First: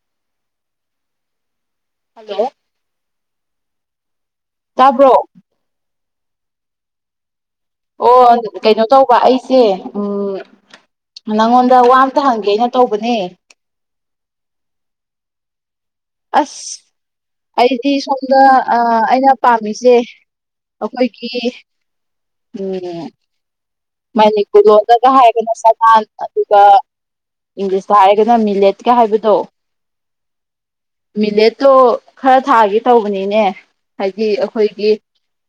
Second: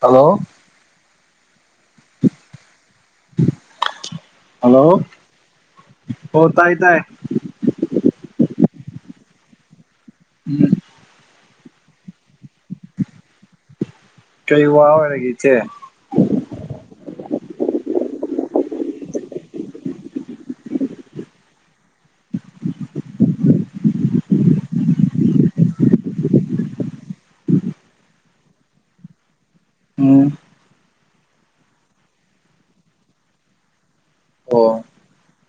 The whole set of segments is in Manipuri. ꯍꯜꯂꯣ ꯍꯜꯂꯣ ꯍꯜꯂꯣ ꯇꯥꯕ꯭ꯔꯣ ꯍ ꯇꯥꯏ ꯇꯥꯏ ꯑꯣ ꯀꯩꯅꯣ ꯇꯧꯕ ꯑꯩꯁꯦ ꯎꯝ ꯅꯪꯉꯣꯟꯗ ꯋꯥ ꯑꯃꯇ ꯍꯪꯒꯦꯩꯅ ꯇꯧꯕꯅꯦ ꯀ ꯏ ꯋꯥꯔꯒꯆꯦ ꯑꯁ ꯑꯩꯗꯤ ꯁꯣꯝꯗ ꯑꯩꯅ ꯄꯥꯝꯃꯤꯁꯦ ꯑꯩꯈꯣꯏꯒꯤ ꯎꯝ ꯃꯅꯤꯄ ꯂꯣꯂꯒ ꯍꯥꯏꯔꯒꯅ ꯁꯥꯟ ꯑꯗꯨꯒ ꯏꯪꯂꯤꯁꯇ ꯍꯥꯏꯔꯒꯅ ꯃꯤꯂꯦꯠꯀ ꯍꯥꯏꯕꯗꯣ ꯑꯣ ꯃꯤꯂꯦꯠꯇꯣ ꯈꯔ ꯊꯥꯒꯦ ꯇꯧꯕꯅꯤꯅꯦ ꯍꯥꯏꯗꯤ ꯑꯣ ꯑꯩꯈꯣꯏꯒꯤ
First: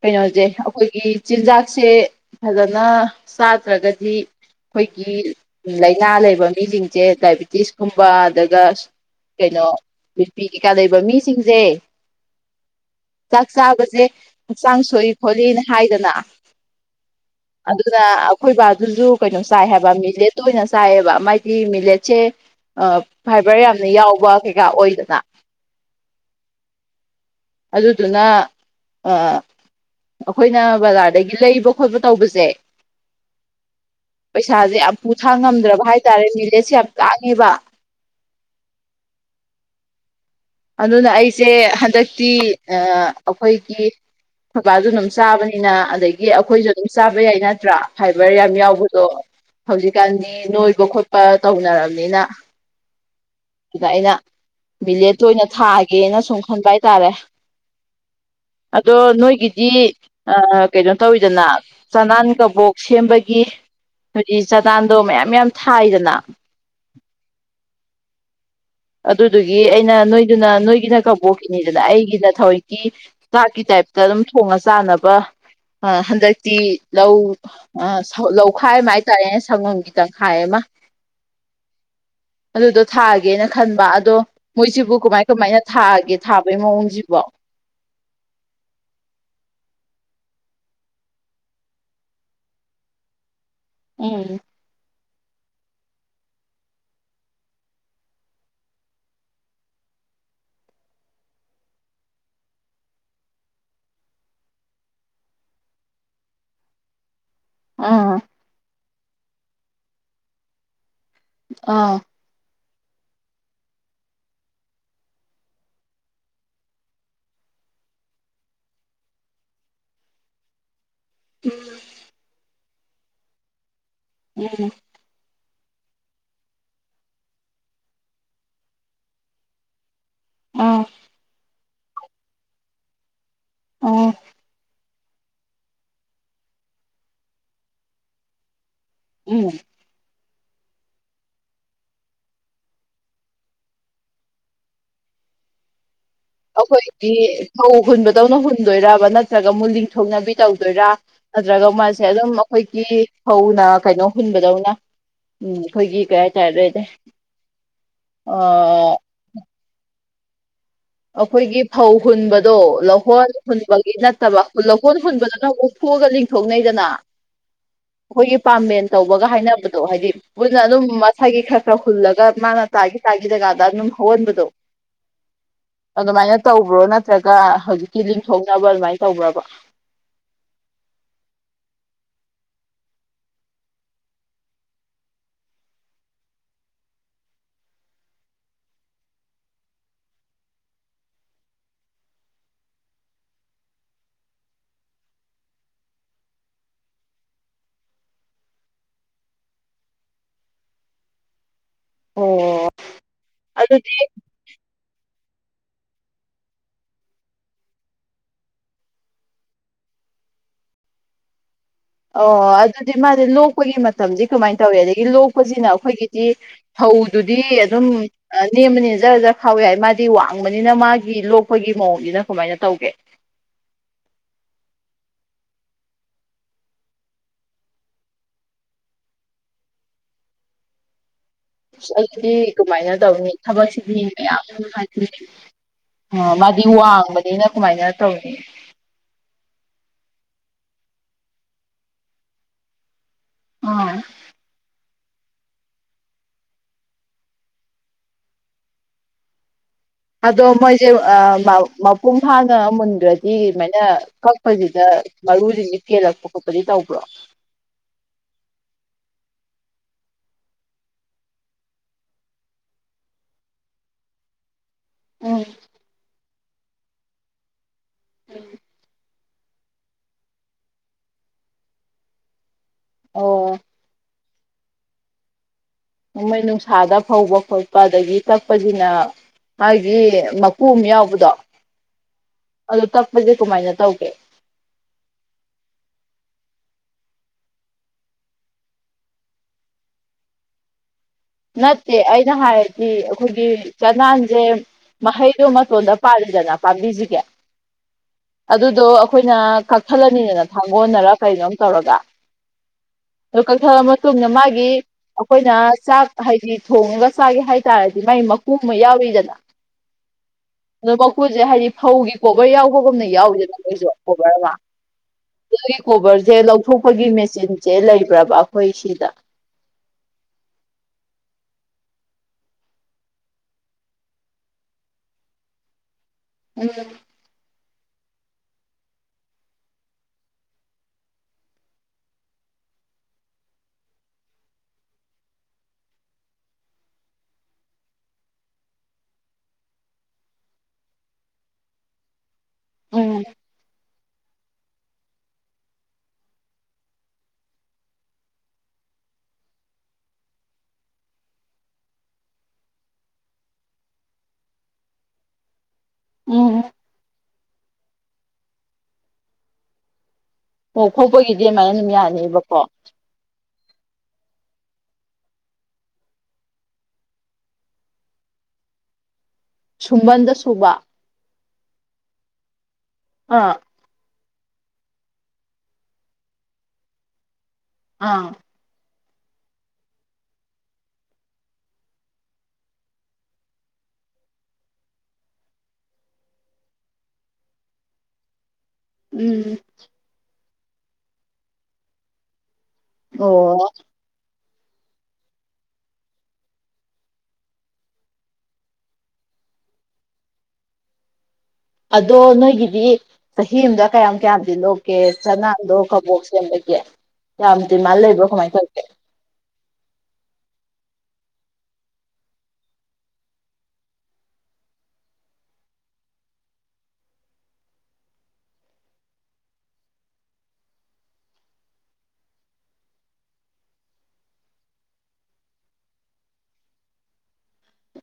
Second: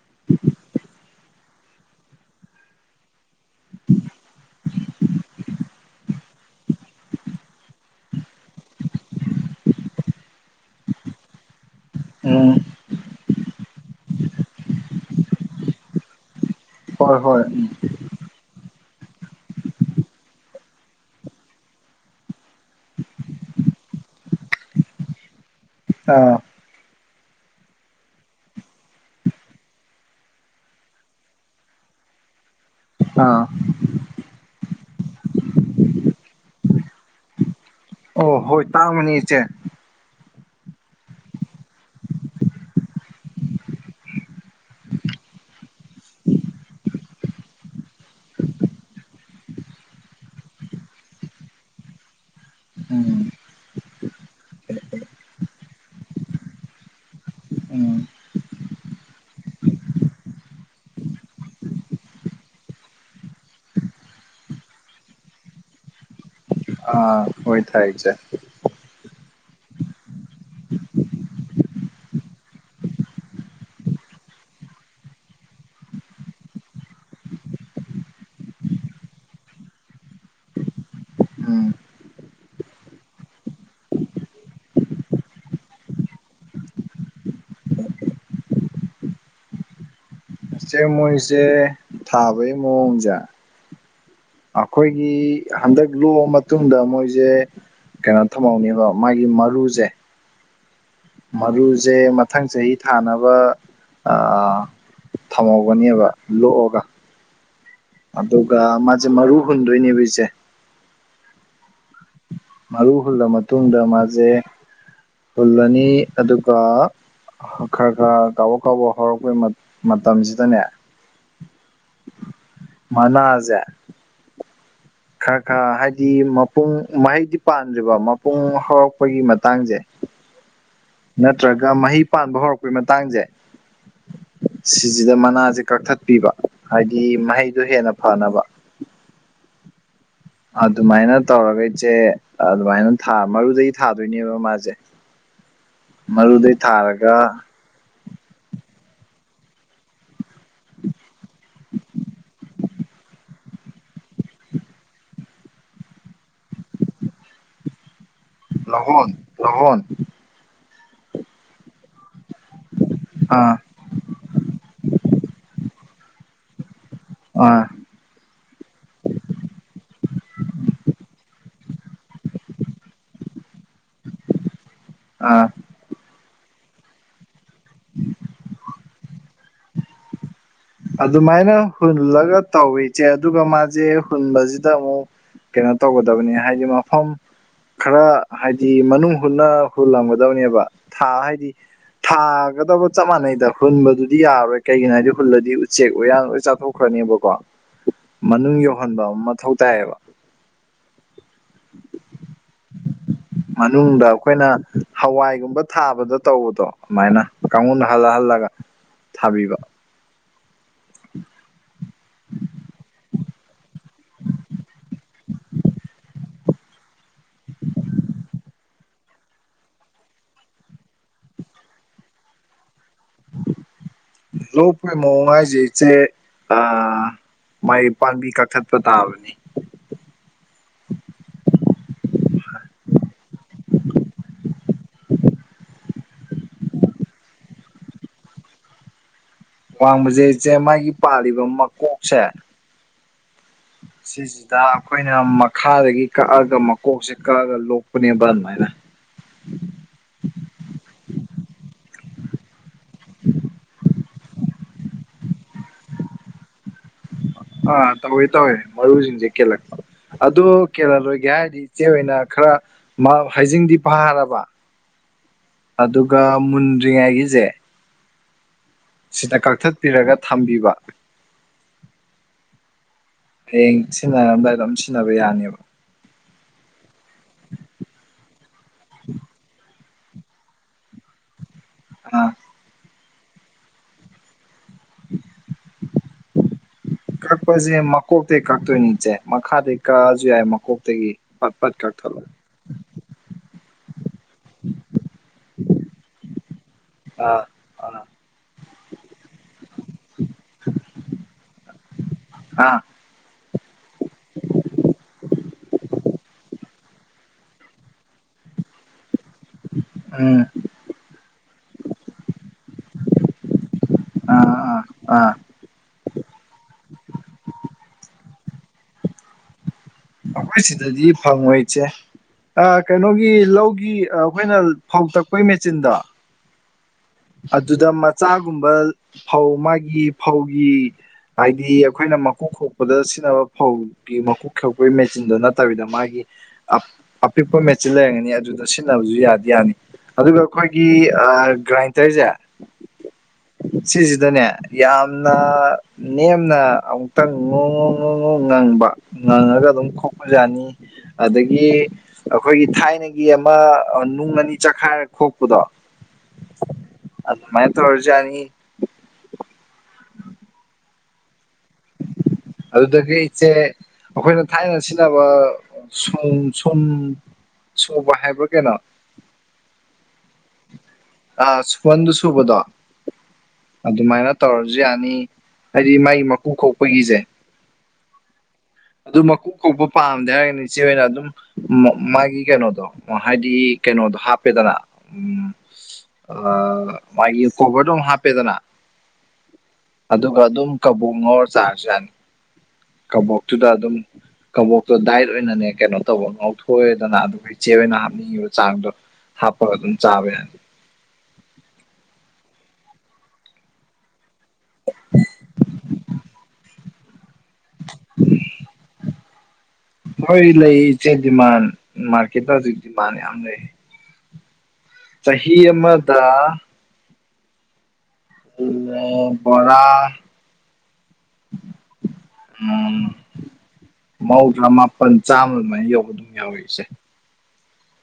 ꯀꯩꯅꯣꯁꯦ ꯑꯩꯈꯣꯏꯒꯤ ꯆꯤꯟꯖꯥꯛꯁꯦ ꯐꯖꯅ ꯆꯥꯗ꯭ꯔꯒꯗꯤ ꯑꯩꯈꯣꯏꯒꯤ ꯂꯥꯏꯅꯥ ꯂꯩꯕ ꯃꯤꯁꯤꯡꯁꯦ ꯗꯥꯏꯕꯤꯇꯤꯁꯀꯨꯝꯕ ꯑꯗꯨꯒ ꯀꯩꯅꯣ ꯅꯨꯄꯤ ꯀꯩꯀꯥ ꯂꯩꯕ ꯃꯤꯁꯤꯡꯁꯦ ꯎꯝ ꯆꯥꯛ ꯆꯥꯕꯁꯦ ꯍꯛꯆꯥꯡ ꯁꯣꯛꯏ ꯈꯣꯠꯂꯤꯅ ꯍꯥꯏꯗꯅ ꯍꯣꯏ ꯍꯣꯏ ꯎꯝ ꯑꯗꯨꯅ ꯑꯩꯈꯣꯏ ꯕꯕꯥꯗꯨꯁꯨ ꯀꯩꯅꯣ ꯆꯥꯏ ꯍꯥꯏꯕ ꯃꯤꯂꯦꯠꯇ ꯑꯣꯏꯅ ꯆꯥꯏꯑꯕ ꯃꯥꯥꯏꯗꯤ ꯃꯤꯂꯦꯠꯁꯦ ꯐꯥꯏꯕꯔ ꯌꯥꯝꯅ ꯌꯥꯎꯕ ꯀꯩꯀꯥ ꯑꯣꯏꯗꯅ ꯑꯥ ꯑꯗꯨꯗꯨꯅ ꯑ ꯑꯩꯈꯣꯏꯅ ꯕꯖꯥꯔꯗꯒꯤ ꯂꯩꯕ ꯈꯣꯠꯄ ꯇꯧꯕꯁꯦ ꯑꯥ ꯄꯩꯁꯥꯁꯦ ꯌꯥꯝ ꯄꯨꯊꯥꯡ ꯉꯝꯗ꯭ꯔꯕ ꯍꯥꯏꯇꯥꯔꯦ ꯃꯤꯂꯦꯠꯁꯦ ꯌꯥꯝ ꯇꯥꯡꯉꯦꯕ ꯑꯣ ꯍꯣꯏ ꯇꯥꯡꯕꯅꯤ ꯏꯆꯦ ꯑꯗꯨꯅ ꯑꯩꯁꯦ ꯍꯟꯗꯛꯇꯤ ꯑꯩꯈꯣꯏꯒꯤ ꯊꯕꯥꯁꯨ ꯑꯗꯨꯝ ꯆꯥꯕꯅꯤꯅ ꯑꯗꯒꯤ ꯑꯩꯈꯣꯏꯁꯨ ꯑꯗꯨꯝ ꯆꯥꯕ ꯌꯥꯏ ꯅꯠꯇ꯭ꯔꯥ ꯐꯥꯏꯕꯔ ꯌꯥꯝ ꯌꯥꯎꯕꯗꯣ ꯍꯧꯖꯤꯛꯀꯥꯟꯗꯤ ꯅꯣꯏꯕ ꯈꯣꯠꯄ ꯇꯧꯅꯔꯕꯅꯤꯅ ꯎꯝ ꯑꯗꯨꯗ ꯑꯩꯅ ꯚꯂꯦꯖꯇ ꯑꯣꯏꯅ ꯊꯥꯛꯑꯒꯦꯅ ꯁꯨꯝ ꯈꯟꯕ ꯍꯥꯏꯇꯥꯔꯦ ꯎꯝ ꯑꯗꯣ ꯅꯣꯏꯒꯤꯗꯤ ꯀꯩꯅꯣ ꯇꯧꯋꯤꯗꯅ ꯆꯅꯥꯟ ꯀꯕꯣꯛ ꯁꯦꯝꯕꯒꯤ ꯍꯧꯗꯤ ꯆꯥꯗꯥꯟꯗꯣ ꯃꯌꯥꯝ ꯃꯌꯥꯝ ꯊꯥꯏꯗꯅ ꯑꯥ ꯍꯣꯏ ꯊꯥꯏꯁ ꯑꯗꯨꯗꯨꯒꯤ ꯑꯩꯅ ꯅꯣꯏꯗꯨꯅ ꯅꯣꯏꯒꯤꯅ ꯀꯧꯕꯣꯛꯈꯤꯅꯤꯗꯅ ꯑꯩꯒꯤꯅ ꯊꯔꯤꯛꯀꯤ ꯆꯥꯛꯀꯤ ꯇꯥꯏꯞꯇ ꯑꯗꯨꯝ ꯊꯣꯡꯉ ꯆꯥꯅꯕ ꯍꯟꯗꯛꯇꯤ ꯂꯧ ꯑ ꯂꯧꯈꯥꯏ ꯑꯃ ꯍꯥꯏꯇꯥꯔꯦꯅꯦ ꯁꯪꯒꯣꯝꯒꯤ ꯇꯪꯈꯥꯏ ꯑꯃ ꯎꯝ ꯑꯗꯨꯗꯣ ꯊꯥꯒꯦꯅ ꯈꯟꯕ ꯑꯗꯣ ꯃꯣꯏꯁꯤꯕꯨ ꯀꯃꯥꯏ ꯀꯃꯥꯏꯅ ꯊꯥꯒꯦ ꯊꯥꯕꯒꯤ ꯃꯑꯣꯡꯁꯤꯕꯣ ꯆꯦ ꯃꯣꯏꯖꯦ ꯊꯕꯩ ꯃꯣꯑꯣꯡꯖꯥ ꯎꯝ ꯑꯩꯈꯣꯏꯒꯤ ꯍꯟꯗꯛ ꯂꯣꯛꯑ ꯃꯇꯨꯡꯗ ꯃꯣꯏꯁꯦ ꯀꯩꯅꯣ ꯊꯝꯍꯧꯅꯦꯕ ꯃꯥꯒꯤ ꯃꯔꯨꯁꯦ ꯃꯔꯨꯁꯦ ꯃꯊꯪ ꯆꯍꯤ ꯊꯥꯅꯕ ꯊꯝꯍꯧꯒꯅꯦꯕ ꯂꯣꯛꯑꯒ ꯑꯥ ꯑꯗꯨꯒ ꯃꯥꯁꯦ ꯃꯔꯨ ꯍꯨꯟꯗꯣꯏꯅꯦꯕ ꯏꯁꯦ ꯑꯥ ꯃꯔꯨ ꯍꯨꯜꯂ ꯃꯇꯨꯡꯗ ꯃꯥꯁꯦ ꯍꯨꯜꯂꯅꯤ ꯑꯗꯨꯒ ꯈꯔ ꯈꯔ ꯀꯥꯎꯕ ꯀꯥꯎꯕ ꯍꯧꯔꯛꯄꯩ ꯃꯇꯝꯁꯤꯗꯅꯦ ꯎꯝ ꯃꯅꯖꯦ ꯎꯅꯦ ꯈꯔ ꯈꯔ ꯍꯥꯏꯗꯤ ꯃꯄꯨꯡ ꯃꯍꯩꯗꯤ ꯄꯥꯟꯗ꯭ꯔꯤꯕ ꯃꯄꯨꯡ ꯍꯧꯔꯛꯄꯒꯤ ꯃꯇꯥꯡꯁꯦ ꯎꯝ ꯅꯠꯇ꯭ꯔꯒ ꯃꯍꯩ ꯄꯥꯟꯕ ꯍꯧꯔꯛꯄꯩ ꯃꯇꯥꯡꯁꯦ ꯑꯥ ꯁꯤꯁꯤꯗ ꯃꯅꯥꯁꯦ ꯀꯛꯊꯠꯄꯤꯕ ꯍꯥꯏꯗꯤ ꯃꯍꯩꯗꯣ ꯍꯦꯟꯅ ꯐꯅꯕ ꯎꯝ ꯑꯗꯨꯃꯥꯏꯅ ꯇꯧꯔꯒ ꯏꯆꯦ ꯑꯗꯨꯃꯥꯏꯅꯥ ꯃꯔꯨꯗꯒꯤ ꯊꯥꯗꯣꯏꯅꯦꯕ ꯃꯥꯁꯦ ꯃꯔꯨꯗꯩ ꯑꯩꯈꯣꯏꯗꯤ ꯊꯥꯔꯒ ꯐꯧ ꯍꯨꯟꯕꯗꯧꯅ ꯍꯨꯟꯗꯣꯏꯕ ꯅꯠꯇ꯭ꯔꯒ ꯃꯨꯜꯂꯤꯟꯊ ꯊꯣꯛꯅꯕꯤ ꯇꯧꯗꯣꯏꯔ ꯅꯠꯇ꯭ꯔꯒ ꯃꯥꯁꯦ ꯑꯗꯨꯝ ꯑꯩꯈꯣꯏꯒꯤ ꯐꯧꯅ ꯀꯩꯅꯣ ꯍꯨꯟꯕꯗꯧꯅ ꯎꯝ ꯑꯩꯈꯣꯏꯒꯤ ꯀꯩ ꯍꯥꯏꯇꯥꯔꯦ ꯑꯗꯨꯗꯤ ꯂꯣꯟ ꯂꯣꯟ ꯑꯩꯈꯣꯏꯒꯤ ꯐꯧ ꯍꯨꯟꯕꯗꯣ ꯂꯧꯍꯣꯟ ꯑꯥ ꯍꯨꯕ ꯅꯠꯇꯕ ꯂꯧꯀꯣꯟ ꯍꯨꯟꯕꯗꯨꯅ ꯑꯃꯨꯛꯊꯣꯛꯑꯒ ꯂꯤꯡꯊꯣꯛꯅꯩꯗꯅ ꯑ ꯑꯩꯈꯣꯏꯒꯤ ꯄꯥꯝꯕꯦꯟ ꯇꯧꯕꯒ ꯍꯥꯏꯅꯕꯗꯣ ꯍꯥꯏꯗꯤ ꯃꯟꯅ ꯑꯗꯨꯝ ꯃꯁꯥꯏꯒꯤ ꯈꯔ ꯈꯔ ꯍꯨꯜꯂꯒ ꯃꯥꯅ ꯇꯥꯈꯤ ꯇꯥꯈꯤ ꯖꯀꯥꯟꯗ ꯑꯗꯨꯝ ꯍꯧꯍꯟꯕꯗꯣ ꯑꯥ ꯑꯗꯨꯃꯥꯏꯅ ꯇꯧꯕ꯭ꯔꯣ ꯅꯠꯇ꯭ꯔꯒ ꯍꯧꯖꯤꯛꯀꯤ ꯂꯤꯡꯊꯣꯛꯅꯕ ꯑꯗꯨꯃꯥꯏꯅ ꯇꯧꯕ꯭ꯔꯕ ꯑꯗꯨꯃꯥꯏꯅ ꯍꯨꯜꯂꯒ ꯇꯧꯋ ꯏꯆꯦ ꯑꯗꯨꯒ ꯃꯥꯁꯦ ꯍꯨꯟꯕꯁꯤꯗ ꯑꯃꯨꯛ ꯀꯩꯅꯣ ꯇꯧꯒꯗꯕꯅꯤ ꯍꯥꯏꯗꯤ ꯃꯐꯝ ꯈꯔ ꯍꯥꯏꯗꯤ ꯃꯅꯨꯡ ꯍꯨꯟꯅ ꯍꯨꯜꯂꯝꯒꯗꯕꯅꯦꯕ ꯊꯥ ꯍꯥꯏꯗꯤ ꯊꯥꯒꯗꯕ ꯆꯞ ꯃꯥꯟꯅꯩꯗ ꯍꯨꯟꯕꯗꯨꯗꯤ ꯌꯥꯔꯣꯏ ꯀꯩꯒꯤꯅꯣ ꯍꯥꯏꯗꯤ ꯍꯨꯜꯂꯗꯤ ꯆꯦꯛ ꯎꯌꯥꯟ ꯂ ꯆꯥꯊꯣꯛꯈ꯭ꯔꯅꯦꯕꯀꯣ ꯃꯅꯨꯡ ꯌꯧꯍꯟꯕ ꯑꯃ ꯃꯊꯧ ꯇꯥꯏꯌꯦꯕ [inaudible] ꯑꯗꯨ ꯃꯅꯤꯗꯥꯛ ꯑꯩꯈꯣꯏꯅ ꯍꯋꯥꯏꯒꯨꯝꯕ ꯊꯥꯕꯗ ꯇꯧꯕꯗꯣ ꯑꯗꯨꯃꯥꯏꯅ ꯀꯥꯡꯈꯨꯗ ꯍꯜꯂ ꯍꯜꯂꯒ ꯊꯥꯕꯤꯕ ꯑꯣ ꯑꯗꯨꯗꯤ ꯃꯥꯁꯦ ꯂꯣꯛꯄꯒꯤ ꯃꯇꯝꯗꯤ ꯀꯃꯥꯏꯅ ꯇꯧꯏꯤ ꯑꯗꯒꯤ ꯂꯣꯛꯄꯁꯤꯅ ꯑꯩꯈꯣꯏꯒꯤꯗꯤ ꯐꯧꯗꯨꯗꯤ ꯑꯗꯨꯝ ꯅꯦꯝꯕꯅꯤꯅ ꯖꯔ ꯖꯔ ꯈꯥꯎꯋ ꯍꯥꯏꯏ ꯃꯥꯗꯤ ꯋꯥꯡꯕꯅꯤꯅ ꯃꯥꯒꯤ ꯂꯣꯛꯄꯒꯤ ꯃꯑꯣꯡꯁꯤꯅ ꯀꯃꯥꯏꯅ ꯇꯧꯒꯦ [inaudible] ꯂꯣꯄꯣꯏ ꯃꯑꯣꯉ ꯍꯥꯏꯖꯦ ꯏꯆꯦ ꯑ ꯃꯥꯏ ꯄꯥꯝꯕꯤ ꯀꯛꯈꯠꯄ ꯇꯥꯕꯅꯤ ꯑꯁ ꯑꯗꯨꯗꯤ ꯀꯃꯥꯏꯅ ꯇꯧꯅꯤ ꯊꯕꯛꯁꯤꯗꯤ ꯃꯌꯥꯝ ꯅꯨꯡꯉꯥꯏ ꯑꯣ ꯃꯥꯗꯤ ꯋꯥꯡꯕꯅꯤꯅ ꯀꯃꯥꯏꯅ ꯇꯧꯔꯤ ꯋꯥꯡꯕꯖꯦ ꯏꯆꯦ ꯃꯥꯒꯤ ꯄꯥꯜꯂꯤꯕ ꯃꯀꯣꯛꯁꯦ ꯑꯥ ꯁꯤꯁꯤꯗ ꯑꯩꯈꯣꯏꯅ ꯃꯈꯥꯗꯒꯤ ꯀꯛꯑꯒ ꯃꯀꯣꯛꯁꯦ ꯀꯛꯑꯒ ꯂꯣꯛꯄꯅꯦꯕ ꯑꯗꯨꯃꯥꯏꯅ ꯑꯗꯣ ꯃꯣꯏꯁꯦ ꯃꯄꯨꯡ ꯐꯥꯅ ꯃꯨꯟꯈ꯭ꯔꯗꯤ ꯑꯗꯨꯃꯥꯏꯅ ꯑꯩꯈꯣꯏꯁꯤꯗ ꯃꯔꯨꯁꯤꯗꯤ ꯀꯦꯜꯂꯛꯄ ꯈꯣꯠꯄꯗꯤ ꯇꯧꯕ꯭ꯔꯣ ꯑꯥ ꯇꯧꯋꯦ ꯇꯧꯋꯦ ꯃꯔꯨꯁꯤꯡꯁꯦ ꯀꯦꯜꯂꯛꯄ ꯑꯗꯨ ꯀꯦꯔꯜ ꯂꯣꯏꯒꯦ ꯍꯥꯏꯔꯗꯤ ꯏꯆꯦ ꯑꯣꯏꯅ ꯈꯔ ꯃꯥ ꯍꯩꯖꯤꯡꯗꯤ ꯐꯥꯔꯕ ꯎꯝ ꯑꯗꯨꯒ ꯃꯨꯟꯗ꯭ꯔꯤꯉꯥꯏꯒꯤꯁꯦ ꯎꯝ ꯁꯤꯗ ꯀꯛꯊꯠꯄꯤꯔꯒ ꯊꯝꯕꯤꯕ ꯑꯣ ꯍꯌꯦꯡ ꯁꯤꯟꯅꯔꯝꯗꯥꯏ ꯑꯗꯨꯝ ꯁꯤꯖꯤꯟꯅꯕ ꯌꯥꯅꯦꯕ ꯅꯣꯡꯃꯩ ꯅꯨꯡꯁꯥꯗ ꯐꯧꯕ ꯈꯣꯠꯄ ꯑꯗꯒꯤ ꯇꯛꯄꯁꯤꯅ ꯃꯥꯗꯤ ꯃꯀꯨ ꯑꯃ ꯌꯥꯎꯕꯗꯣ ꯑ ꯑꯗꯣ ꯇꯛꯄꯁꯦ ꯀꯃꯥꯏꯅ ꯇꯧꯒꯦ ꯀꯛꯄꯁꯦ ꯃꯀꯣꯛꯇ ꯀꯛꯇꯣꯏꯅꯤ ꯏꯆꯦ ꯃꯈꯥꯗ ꯀꯛꯑꯁꯨ ꯌꯥꯏ ꯃꯀꯣꯛꯇꯒꯤ ꯄꯠ ꯄꯠ ꯅꯠꯇꯦ ꯀꯛꯊꯠꯂꯣ ꯑꯩꯅ ꯍꯥꯏꯔꯗꯤ ꯑꯩꯈꯣꯏꯒꯤ ꯆꯅꯥꯟꯁꯦ ꯃꯍꯩꯗꯣ ꯃꯇꯣꯟꯗ ꯄꯥꯜꯂꯤꯗꯅ ꯄꯥꯝꯕꯤꯁꯤꯒꯦ ꯑꯥ ꯑꯥ ꯑꯗꯨꯗꯣ ꯑꯩꯈꯣꯏꯅ ꯀꯛꯊꯠꯂꯅꯤꯗꯅ ꯊꯥꯡꯒꯣꯟꯜꯅꯔ ꯀꯩꯅꯣꯝ ꯇꯧꯔꯒ ꯑꯥ ꯑꯗꯨ ꯀꯛꯊꯔ ꯃꯇꯨꯡꯗ ꯃꯥꯒꯤ ꯑꯩꯈꯣꯏꯅ ꯆꯥꯛ ꯍꯥꯏꯗꯤ ꯊꯣꯡꯉꯒ ꯆꯥꯒꯦ ꯍꯥꯏꯇꯥꯔꯗꯤ ꯃꯥꯒꯤ ꯃꯀꯨ ꯑꯃ ꯌꯥꯎꯔꯤꯗꯅ ꯎꯝ ꯑꯣ ꯃꯀꯨꯜꯁꯦ ꯍꯥꯏꯗꯤ ꯐꯧꯒꯤ ꯀꯣꯕꯔ ꯌꯥꯎꯕꯒꯨꯝꯅ ꯌꯥꯎꯔꯤꯗꯅ ꯅꯣꯏꯁꯨ ꯀꯣꯕꯔ ꯑꯃ ꯑꯥ ꯑꯥ ꯑꯥ ꯑꯗꯨꯒꯤ ꯀꯣꯕꯔꯁꯦ ꯂꯧꯊꯣꯛꯄꯒꯤ ꯃꯦꯆꯤꯟꯁꯦ ꯂꯩꯕ꯭ꯔꯕ ꯑꯩꯈꯣꯏ ꯁꯤꯗ ꯑꯩꯈꯣꯏ ꯁꯤꯗꯗꯤ ꯐꯪꯉꯣꯏꯁꯦ ꯀꯩꯅꯣꯒꯤ ꯂꯧꯒꯤ ꯑꯩꯈꯣꯏꯅ ꯐꯧ ꯇꯛꯄꯒꯤ ꯃꯦꯆꯤꯟꯗꯣ ꯎꯝ ꯑꯗꯨꯗ ꯃꯆꯥꯒꯨꯝꯕ ꯐꯧ ꯃꯥꯒꯤ ꯐꯧꯒꯤ ꯍꯥꯏꯗꯤ ꯑꯩꯈꯣꯏꯅ ꯃꯀꯨ ꯈꯣꯛꯄꯗ ꯁꯤꯖꯤꯟꯅꯕ ꯐꯧ ꯃꯀꯨ ꯈꯦꯄꯒꯤ ꯃꯦꯆꯤꯟꯗ ꯅꯠꯇꯕꯤꯗ ꯃꯥꯒꯤ ꯑꯄꯤꯛꯄ ꯃꯦꯆꯤꯟ ꯂꯩꯔꯒꯅꯤ ꯑꯗꯨꯗ ꯁꯤꯖꯤꯟꯅꯕꯁꯨ ꯌꯥꯗꯤ ꯌꯥꯅꯤ ꯑꯗꯨꯒ ꯑꯩꯈꯣꯏꯒꯤ ꯑꯥ ꯒ꯭ꯔꯥꯏꯟꯗꯔꯁꯦ ꯎꯝ ꯁꯤꯁꯤꯗꯅꯦ ꯌꯥꯝꯅ ꯅꯦꯝꯅ ꯑꯃꯨꯛꯇꯪ ꯉꯣꯡ ꯉꫭꯡ ꯉꫭꯡ ꯉꫭꯡ ꯉꯪꯕ ꯉꯪꯉꯒ ꯑꯗꯨꯝ ꯈꯣꯛꯄ ꯌꯥꯅꯤ ꯑꯗꯒꯤ ꯑꯩꯈꯣꯏꯒꯤ ꯊꯥꯏꯅꯒꯤ ꯑꯃ ꯅꯨꯡ ꯑꯅꯤ ꯆꯥꯛꯈꯥꯏꯔ ꯈꯣꯛꯄꯗꯣ ꯎꯝ ꯑꯗꯨꯃꯥꯏ ꯇꯧꯔꯖꯨ ꯌꯅꯤ ꯑꯣ ꯈꯣꯠꯄꯒꯤꯗꯤ ꯑꯗꯨꯃꯥꯏꯅ ꯑꯗꯨꯝ ꯌꯥꯅꯤꯕꯀꯣ ꯑꯗꯨꯗꯒꯤ ꯏꯆꯦ ꯑꯩꯈꯣꯏꯅ ꯊꯥꯏꯅ ꯁꯤꯖꯤꯟꯅꯕ ꯁꯨꯝ ꯁꯨꯝ ꯁꯨꯕ ꯍꯥꯏꯕ꯭ꯔꯥ ꯀꯩꯅꯣ ꯁꯨꯝꯕꯟꯗ ꯁꯨꯕ ꯑ ꯁꯨꯝꯕꯟꯗꯁꯨꯨꯕꯗꯣ ꯑꯥ ꯑꯗꯨꯃꯥꯏꯅ ꯇꯧꯔꯁꯨ ꯌꯥꯅꯤ ꯍꯥꯏꯗꯤ ꯃꯥꯏ ꯃꯀꯨ ꯈꯣꯛꯄꯒꯤꯁꯦ ꯑꯥ ꯑꯗꯨ ꯃꯀꯨ ꯀꯣꯛꯄ ꯄꯥꯝꯗꯦ ꯍꯥꯏꯔꯒꯅ ꯏꯆꯦ ꯍꫭꯏꯅ ꯑꯗꯨꯝ ꯃꯥꯒꯤ ꯀꯩꯅꯣꯗꯣ ꯍꯥꯏꯗꯤ ꯀꯩꯅꯣꯗꯣ ꯍꯥꯞꯄꯦꯗꯅ ꯎꯝ ꯑ ꯃꯥꯒꯤ ꯀꯣꯕꯔꯗꯣ ꯑꯃ ꯍꯥꯞꯄꯦꯗꯅ ꯎꯝ ꯑꯗꯨꯒ ꯑꯗꯨꯝ ꯀꯕꯣꯛ ꯉꯧꯔ ꯆꯥꯔꯖꯨ ꯌꯥꯅꯤ ꯀꯕꯣꯛꯇꯨꯗ ꯑꯣ ꯑꯗꯨꯝ ꯀꯕꯣꯛꯇꯣ ꯗꯥꯏꯠ ꯑꯣꯏꯅꯅꯦ ꯀꯩꯅꯣ ꯇꯧꯕ ꯉꯥꯎꯊꯣꯛꯑꯦꯗꯅ ꯑꯗꯨꯒ ꯏꯆꯦ ꯍꫭꯏꯅ ꯍꯥꯞꯅꯤꯡꯉꯤꯕ ꯆꯥꯡꯗꯣ ꯍꯥꯞꯄ ꯑꯗꯨꯝ ꯆꯕꯥꯌꯅꯤ ꯑꯗꯣ ꯅꯣꯏꯒꯤꯗꯤ ꯆꯍꯤ ꯑꯃꯗ ꯀꯌꯥꯝ ꯀꯌꯥꯗꯤ ꯂꯣꯛꯀꯦ ꯆꯅꯥꯟꯗꯣ ꯀꯕꯣꯛ ꯁꯦꯝꯕꯒꯦ ꯌꯥꯝ ꯗꯤꯃꯥꯜ ꯂꯩꯕ꯭ꯔꫭ ꯀꯃꯥꯏꯅ ꯇꯧꯒꯦ ꯍꯣꯏ ꯂꯩ ꯏꯆꯦ ꯗꯤꯃꯥꯟ ꯃꯥꯔꯀꯦꯠꯇ ꯍꯧꯖꯤꯛ ꯗꯤꯃꯥꯟ ꯌꯥꯝ ꯂꯩ ꯆꯍꯤ ꯑꯃꯗ ꯕꫭꯔꯥ ꯎꯝ ꯃꯧꯗ꯭ꯔꯥ ꯃꯥꯄꯜ ꯆꯥꯝꯃ ꯑꯗꯨꯃꯥꯏꯅ ꯌꯧꯕ ꯑꯗꯨꯝ ꯌꯥꯎꯋꯦ ꯁꯦ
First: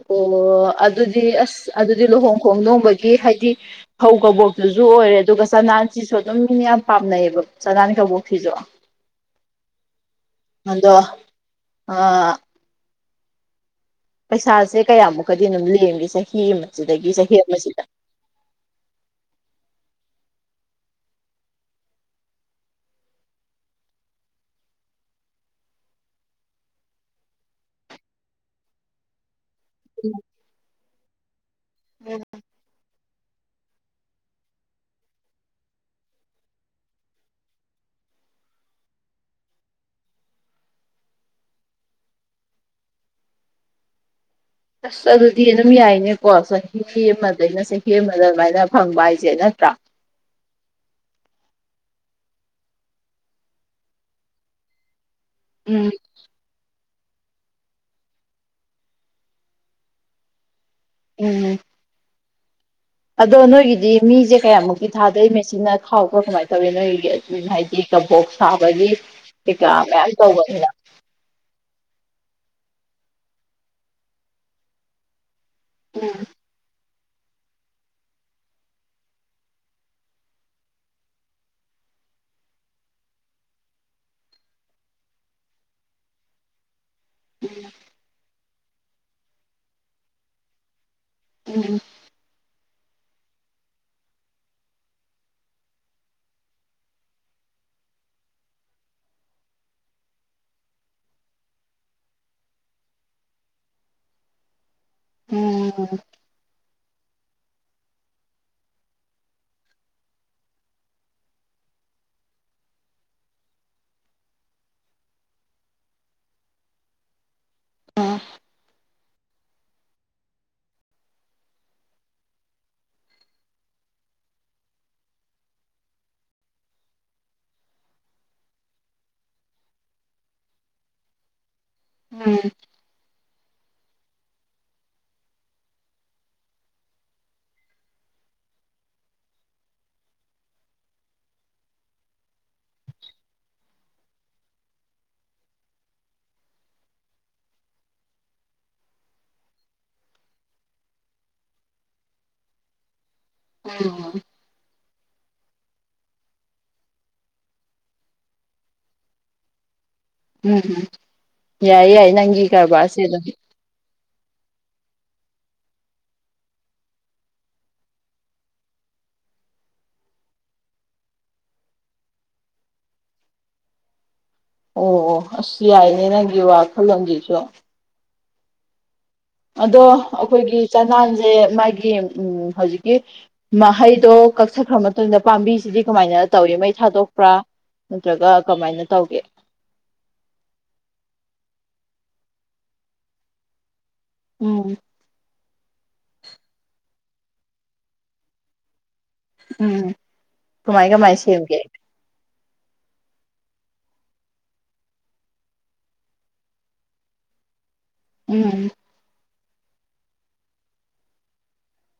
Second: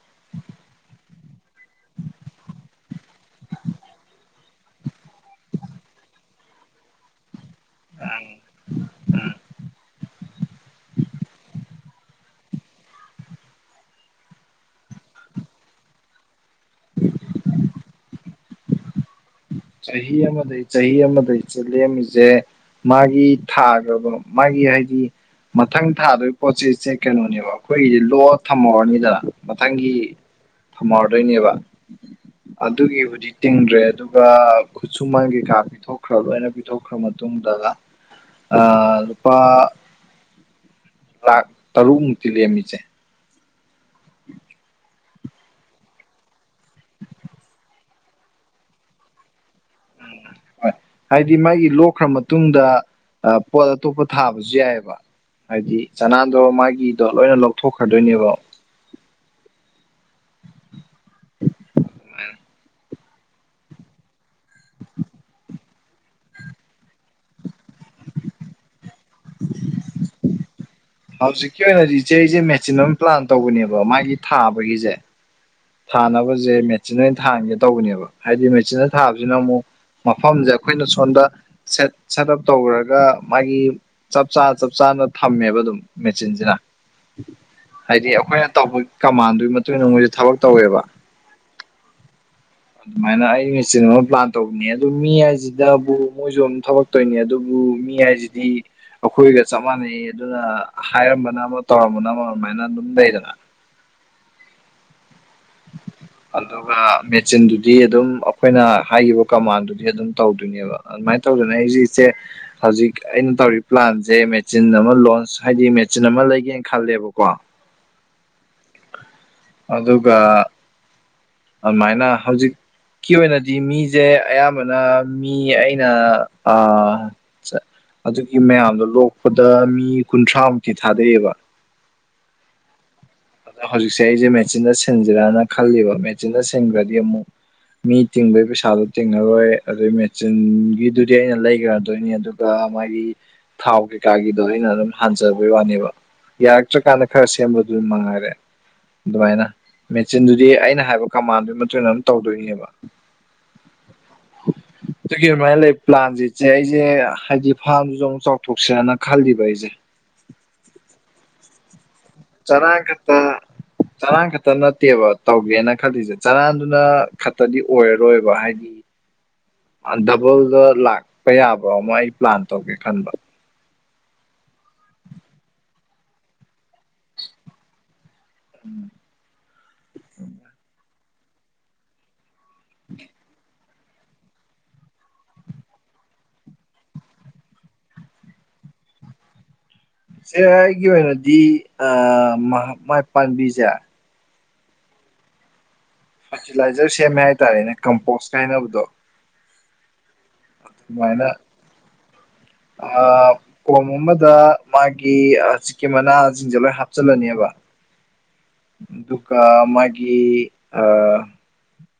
ꯑꯣ ꯑꯗꯨꯗꯤ ꯑꯁ ꯑꯗꯨꯗꯤ ꯂꯨꯍꯣꯡ ꯈꯣꯡ ꯗꫭꯡꯕꯒꯤ ꯍꯥꯏꯗꯤ ꯐꯧ ꯀꯧꯕꯕꯣꯛꯇꯨꯁꯨ ꯑꯣꯏꯔꯦ ꯑꯗꯨꯒ ꯆꯅꯥꯟꯁꯤꯁꯨ ꯑꯗꯨꯝ ꯃꯤ ꯌꯥꯝ ꯄꯥꯝꯅꯩꯑꯕ ꯆꯅꯥꯟ ꯀꯣꯛꯁꯤꯁꯨ ꯃꯗꯣ ꯑꯥ ꯄꯩꯁꯥꯁꯦ ꯀꯌꯥꯃꯨꯛꯀꯗꯤ ꯑꯗꯨꯝ ꯂꯦꯝꯃꯤ ꯆꯍꯤ ꯑꯃꯁꯤꯗꯒꯤ ꯆꯍꯤ ꯑꯃꯁꯤꯗ ꯆꯍꯤ ꯑꯃꯗꯩ ꯆꯍꯤ ꯑꯃꯗꯩꯁꯦ ꯂꯦꯝꯃꯤꯁꯦ ꯃꯥꯒꯤ ꯊꯥꯈꯕꯣ ꯃꯥꯒꯤ ꯍꯥꯏꯗꯤ ꯃꯊꯪ ꯊꯥꯗꯣꯏ ꯄꯣꯠꯁꯦ ꯏꯆ‌ꯦ ꯀꯩꯅꯣꯅꯦꯕ ꯑꯩꯈꯣꯏꯒꯤꯁꯦ ꯂꯣꯛꯑ ꯊꯝꯃꯧꯔꯅꯤꯗꯅ ꯃꯊꯪꯒꯤ ꯊꯝꯍꯧꯔꯗꯣꯏꯅꯦꯕ ꯎꯝ ꯑꯗꯨꯒꯤ ꯍꯧꯖꯤꯛ ꯇꯤꯡꯗ꯭ꯔꯦ ꯑꯗꯨ ꯈꯨꯠꯁꯨꯃꯟ ꯀꯩꯀꯥ ꯄꯤꯊꯣꯛꯈ꯭ꯔ ꯂꯣꯏꯅ ꯄꯤꯊꯣꯛꯈ꯭ꯔ ꯃꯇꯨꯡꯗꯒ ꯑ ꯂꯨꯄꯥ ꯂꯥꯛ ꯇꯔꯨꯛꯃꯨꯛꯇꯤ ꯂꯝꯃꯤ ꯏꯆ‌ꯦ ꯑꯁ ꯑꯗꯨꯗꯤ ꯑꯗꯨꯝ ꯌꯥꯏꯅꯦꯀꯣ ꯆꯍꯤ ꯑꯃꯗꯩꯅ ꯆꯍꯤ ꯑꯃꯗ ꯑꯗꯨꯃꯥꯏꯅ ꯐꯪꯕ ꯍꯥꯏꯁꯦ ꯅꯠꯇ꯭ꯔꯥ ꯍꫭꯏ ꯍꯥꯏꯗꯤ ꯃꯥꯒꯤ ꯂꯣꯛꯈ꯭ꯔ ꯃꯇꯨꯡꯗ ꯑꯥꯠꯄꯣꯠ ꯑꯇꯣꯞꯄ ꯊꯥꯕꯁꯨ ꯌꯥꯏꯑꯕ ꯍꯥꯏꯗꯤ ꯎꯝ ꯆꯅꯥꯟꯗꯣ ꯃꯥꯒꯤꯗꯣ ꯂꯣꯏꯅ ꯂꯧꯊꯣꯛꯈ꯭ꯔꯗꯣꯏꯅꯦꯕ ꯎꯝ ꯑꯗꯣ ꯅꯣꯏꯒꯤꯗꯤ ꯃꯤꯁꯦ ꯀꯌꯥꯃꯨꯛꯇꯤ ꯊꯥꯗꯣꯏ ꯃꯦꯆꯅ ꯈꯥꯎꯕ꯭ꯔꯥ ꯀꯃꯥꯏꯅ ꯇꯧꯋꯤ ꯅꯣꯏꯒꯤ ꯑꯗꯨ ꯍꯥꯏꯗꯤ ꯀꯕꯣꯛ ꯁꯥꯕꯒꯤ ꯀꯩꯀꯥ ꯃꯌꯥꯝ ꯇꯧꯕꯅꯤꯅ ꯍꯧꯖꯤꯛꯀꯤ ꯑꯣꯏꯅꯗꯤ ꯏꯆꯦ ꯑꯩꯁꯦ ꯃꯦꯆꯤꯟ ꯑꯃ ꯄ꯭ꯂꯥꯟ ꯇꯧꯕꯅꯦꯕ ꯃꯥꯒꯤ ꯊꯥꯕꯒꯤꯁꯦ ꯎꯝ ꯊꯥꯅꯕꯁꯦ ꯃꯦꯆꯤꯟ ꯑꯣꯏꯅ ꯊꯥꯡꯒꯦ ꯇꯧꯕꯅꯦꯕ ꯍꯥꯏꯗꯤ ꯃꯦꯆꯤ ꯑꯣꯏꯅ ꯊꯥꯕꯁꯤꯅ ꯑꯃꯨꯛ ꯃꯐꯝꯁꯦ ꯑꯩꯈꯣꯏꯅ ꯁꯣꯝꯗ ꯁꯦꯠ ꯁꯦꯠ ꯑꯞ ꯇꯧꯔꯒ ꯃꯥꯒꯤ ꯆꯞ ꯆꯥꯅ ꯆꯞ ꯆꯥꯅ ꯊꯝꯃꯦꯕ ꯑꯗꯨꯝ ꯃꯦꯆꯤꯟꯁꯤꯅ ꯍꯥꯏꯗꯤ ꯑꯩꯈꯣꯏꯅ ꯇꯧꯕ ꯀꯃꯥꯟꯗꯨꯒꯤ ꯃꯇꯨꯡ ꯏ ꯃꯣꯏꯁꯦ ꯊꯕꯛ ꯇꯧꯋꯦꯕ ꯎꯝ ꯑꯗꯨꯃꯥꯏꯅ ꯑꯩ ꯃꯦꯆꯤꯟ ꯑꯃ ꯄ꯭ꯂꯥꯟ ꯇꯧꯕꯅꯦ ꯑꯗꯨ ꯃꯤ ꯍꯥꯏꯁꯤꯗꯕꯨ ꯃꯣꯏꯁꯨ ꯑꯗꯨꯝ ꯊꯕꯛ ꯆꯠꯇꯣꯏꯅꯤ ꯑꯗꯨꯕꯨ ꯃꯤ ꯍꯥꯏꯁꯤꯗꯤ ꯑꯩꯈꯣꯏꯒ ꯆꯞ ꯃꯥꯟꯅꯩ ꯑꯗꯨꯅ ꯍꯥꯏꯔꯝꯕꯅ ꯑꯃ ꯇꯧꯔꯝꯕꯅ ꯑꯃ ꯑꯗꯨꯃꯥꯏꯅ ꯑꯗꯨꯝ ꯂꯩꯗꯅ ꯎꯝ ꯑꯗꯨꯒ ꯃꯦꯆꯤꯟꯗꯨꯗꯤ ꯑꯗꯨꯝ ꯑꯩꯈꯣꯏꯅ ꯍꯥꯏꯈꯤꯕ ꯀꯃꯥꯟꯗꯨꯗꯤ ꯑꯗꯨꯝ ꯇꯧꯗꯣꯏꯅꯦꯕ ꯑꯗꯨꯃꯥꯏꯅ ꯇꯧꯗꯅ ꯑꯩꯁꯦ ꯏꯆꯦ ꯍꯧꯖꯤꯛ ꯑꯩꯅ ꯇꯧꯔꯤꯕ ꯄ꯭ꯂꯥꯟꯁꯦ ꯃꯦꯆꯤꯟ ꯑꯃ ꯂꯣꯟꯆ ꯍꯥꯏꯗꯤ ꯃꯦꯆꯤꯟ ꯑꯃ ꯂꯩꯒꯦꯅ ꯈꯜꯂꯦꯕꯀꯣ ꯑꯗꯨꯒ ꯑꯗꯨꯃꯥꯏꯅ ꯍꯧꯖꯤꯛ ꯀ ꯑꯣꯏꯅꯗꯤ ꯃꯤꯁꯦ ꯑꯌꯥꯝꯕꯅ ꯃꯤ ꯑꯩꯅ ꯑꯗꯨꯒꯤ ꯃꯌꯥꯝꯗꯣ ꯂꯣꯛꯄꯗ ꯃꯤ ꯀꯨꯟꯊ꯭ꯔꯥꯃꯨꯛꯇꯤ ꯊꯥꯗꯩꯑꯦꯕ ꯎꯝ ꯍꯧꯖꯤꯛꯁꯦ ꯑꯩꯁꯦ ꯃꯦꯆꯤꯟꯟꯅ ꯁꯤꯟꯁꯤꯔꯅ ꯈꯜꯂꯤꯕ ꯃꯦꯆꯤꯗ ꯁꯤꯟꯈ꯭ꯔꯗꯤ ꯑꯃꯨꯛ ꯃꯤ ꯇꯤꯡꯕꯒꯤ ꯄꯩꯁꯥꯗꯣ ꯇꯤꯡꯉꯔꯣꯏ ꯑꯗꯨꯒꯤ ꯃꯦꯆꯤꯟꯒꯤꯗꯨꯗꯤ ꯑꯩꯅ ꯂꯩꯈ꯭ꯔꯗꯣꯏꯅꯤ ꯑꯗꯨ ꯑ ꯃꯥꯗꯤ ꯊꯥꯎ ꯀꯩꯀꯥꯒꯤꯗꯣ ꯑꯩꯅ ꯑꯗꯨꯝ ꯍꯥꯟꯖꯕꯩ ꯋꯥꯅꯦꯕ ꯌꯥꯔꯛꯇ꯭ꯔꯀꯥꯟꯗ ꯈꯔ ꯁꯦꯝꯕꯗꯨ ꯃꯉ ꯔꯦ ꯑꯗꯨꯃꯥꯏꯅ ꯃꯦꯆꯤꯟꯗꯨꯗꯤ ꯑꯩꯅ ꯍꯥꯏꯕ ꯀꯃꯥꯟꯗꯨꯒꯤ ꯃꯇꯨꯡꯟꯅ ꯑꯗꯨꯝ ꯇꯧꯗꯣꯏꯅꯦꯕ [unintelligible] ꯑꯗꯨꯒꯤ ꯑꯗꯨꯃꯥꯏꯅ ꯂꯩ ꯄ꯭ꯂꯥꯟꯁꯤꯠꯁꯦ ꯑꯩꯁꯦ ꯍꯥꯏꯗꯤ ꯐꯥꯔꯝꯗꯨꯁꯨ ꯑꯃꯨꯛ ꯆꯥꯎꯊꯣꯛꯁꯦꯅ ꯈꯜꯂꯤꯕ ꯑꯩꯁꯦ ꯎꯝ ꯎꯝ ꯌꯥꯏ ꯌꯥꯏ ꯅꯪꯒꯤ ꯀꯔꯕꯥꯔꯁꯦ ꯑꯗꯨꯝ ꯆꯔꯥꯟ ꯈꯛꯇ ꯅꯠꯇꯦꯕ ꯇꯧꯒꯦꯅ ꯈꯜꯂꯤꯁꯦ ꯆꯔꯥꯟꯗꯨꯅ ꯈꯛꯇꯗꯤ ꯑꯣꯏꯔꯔꯣꯏꯕ ꯍꯥꯏꯗꯤ [inaudible] ꯗꯕꯜꯗ ꯂꯥꯛꯄ ꯌꯥꯕ꯭ꯔꯣ ꯑꯃ ꯑꯩ ꯄ꯭ꯂꯥꯟ ꯇꯧꯒꯦ ꯈꯟꯕ ꯑꯣ ꯑꯣ ꯑꯁ ꯌꯥꯏꯅꯦ ꯅꯪꯒꯤ ꯋꯥꯈꯜꯂꯣꯟꯁꯤꯁꯨ ꯎꯝ ꯑꯗꯣ ꯑꯩꯈꯣꯏꯒꯤ ꯆꯅꯥꯟꯁꯦ ꯃꯥꯒꯤ ꯎ ꯍꯧꯖꯤꯛꯀꯤ ꯃꯍꯩꯗꯣ ꯀꯛꯊꯠꯈ꯭ꯔ ꯃꯇꯨꯡꯗ ꯄꯥꯝꯕꯤꯁꯤꯗꯤ ꯀꯃꯥꯏꯅ ꯇꯧꯏ ꯃꯩ ꯊꯥꯗꯣꯛꯄ꯭ꯔꯥ ꯅꯠꯇ꯭ꯔꯒ ꯀꯃꯥꯏꯅ ꯇꯧꯒꯦ ꯁꯦ ꯑꯩꯒꯤ ꯑꯣꯏꯅꯗꯤ ꯃꯥꯏ ꯄꯥꯝꯕꯤꯁꯦ ꯎꯝ ꯐꯔꯇꯤꯂꯥꯏꯖꯔ ꯁꯦꯝꯃꯦ ꯍꯥꯏꯇꯥꯔꯦꯅꯦ ꯀꯝꯄꯣꯁ ꯀꯥꯏꯅꯕꯗꯣ ꯎꯝ ꯀꯃꯥꯏ ꯀꯃꯥꯏ ꯑꯗꯨꯃꯥꯏꯅ ꯁꯦꯝꯒꯦ ꯑ ꯀꯣꯝ ꯑꯃꯗ ꯃꯥꯒꯤ ꯆꯤꯛꯀꯤ ꯃꯅꯥꯁꯤꯡꯁꯦ ꯂꯣꯏ ꯍꯥꯞꯆꯤꯜꯂꯅꯦꯕ ꯎꯝ ꯑꯗꯨꯒ ꯃꯥꯒꯤ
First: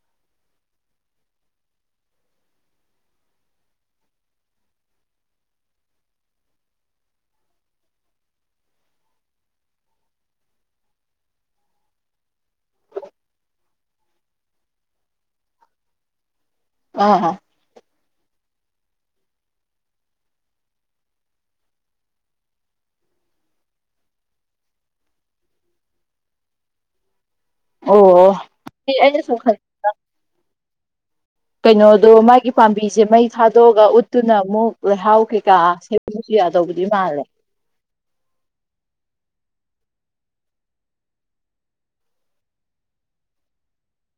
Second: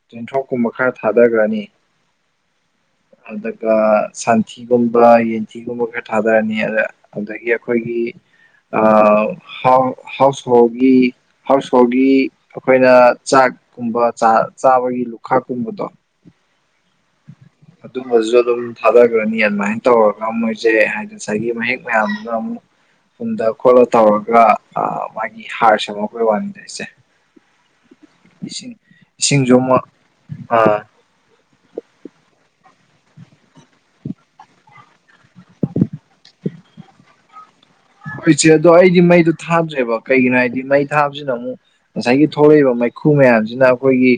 ꯆꯦꯟꯊꯣꯛꯀꯨꯝꯕ ꯈꯔ ꯊꯥꯗꯈ꯭ꯔꯅꯤ ꯑꯗꯨꯒ ꯁꯟꯊꯤꯒꯨꯝꯕ ꯌꯦꯟꯊꯤꯒꯨꯝꯕ ꯈꯔ ꯊꯥꯗꯔꯅꯤ ꯑꯗ ꯑꯗꯒꯤ ꯑꯩꯈꯣꯏꯒꯤꯥꯎ ꯍꯥꯎꯁ ꯍꯣꯜꯒꯤ ꯍꯥꯎꯁ ꯍꯣꯜꯒꯤ ꯑꯩꯈꯣꯏꯅ ꯆꯥꯛꯀꯨꯝꯕ ꯆꯥꯕꯒꯤ ꯂꯨꯈꯥꯛꯀꯨꯝꯕꯗꯣ ꯑ ꯑꯗꯨꯝꯕꯗꯨꯁꯨ ꯑꯗꯨꯝ ꯊꯥꯗꯈ꯭ꯔꯅꯤ ꯑꯗꯨꯃꯥꯏꯅ ꯇꯧꯔꯒ ꯃꯣꯏꯁꯦ ꯍꯥꯏ ꯁꯒꯤ ꯍ ꯄꯨꯨꯟꯗ ꯈꯣꯠꯂ ꯇꯧꯔꯒ ꯃꯥꯒꯤ ꯍꯥꯔꯁꯤ ꯑꯃ ꯑꯩꯈꯣꯏ ꯋꯥꯟꯗꯔꯤꯁꯦ ꯑꯣ ꯏꯁꯤꯡ ꯑꯩꯅ ꯁꯨꯝ ꯏꯁꯤꯡ ꯈꯟ ꯌꯃ ꯑ ꯀꯩꯅꯣꯗꯣ ꯃꯥꯒꯤ ꯄꯥꯝꯕꯤꯁꯦ ꯃꯩ ꯊꯥꯗꯣꯛꯑꯒ ꯎꯠꯇꯨꯅ ꯑꯃꯨꯛ ꯂꯩꯍꯥꯎ ꯀꯩꯀꯥ ꯁꯦꯝ ꯇ ꯌꯥꯗꯧꯕꯗꯤ ꯃꯥꯜꯂꯦ ꯎꯠꯁꯦ ꯑꯗꯣ ꯑꯩꯗꯤ ꯃꯩꯗꯣ ꯊꯥꯗ꯭ꯔꯦꯕ ꯀꯩꯒꯤꯅꯣ ꯍꯥꯏꯗꯤ ꯃꯩ ꯊꯥꯕꯁꯤꯅ ꯑꯃꯨꯛ ꯉꯁꯥꯏꯒꯤ ꯊꯣꯛꯂꯛꯏꯕ ꯃꯩꯈꯨ ꯃꯌꯥꯝꯁꯤꯅ ꯑꯩꯈꯣꯏꯒꯤ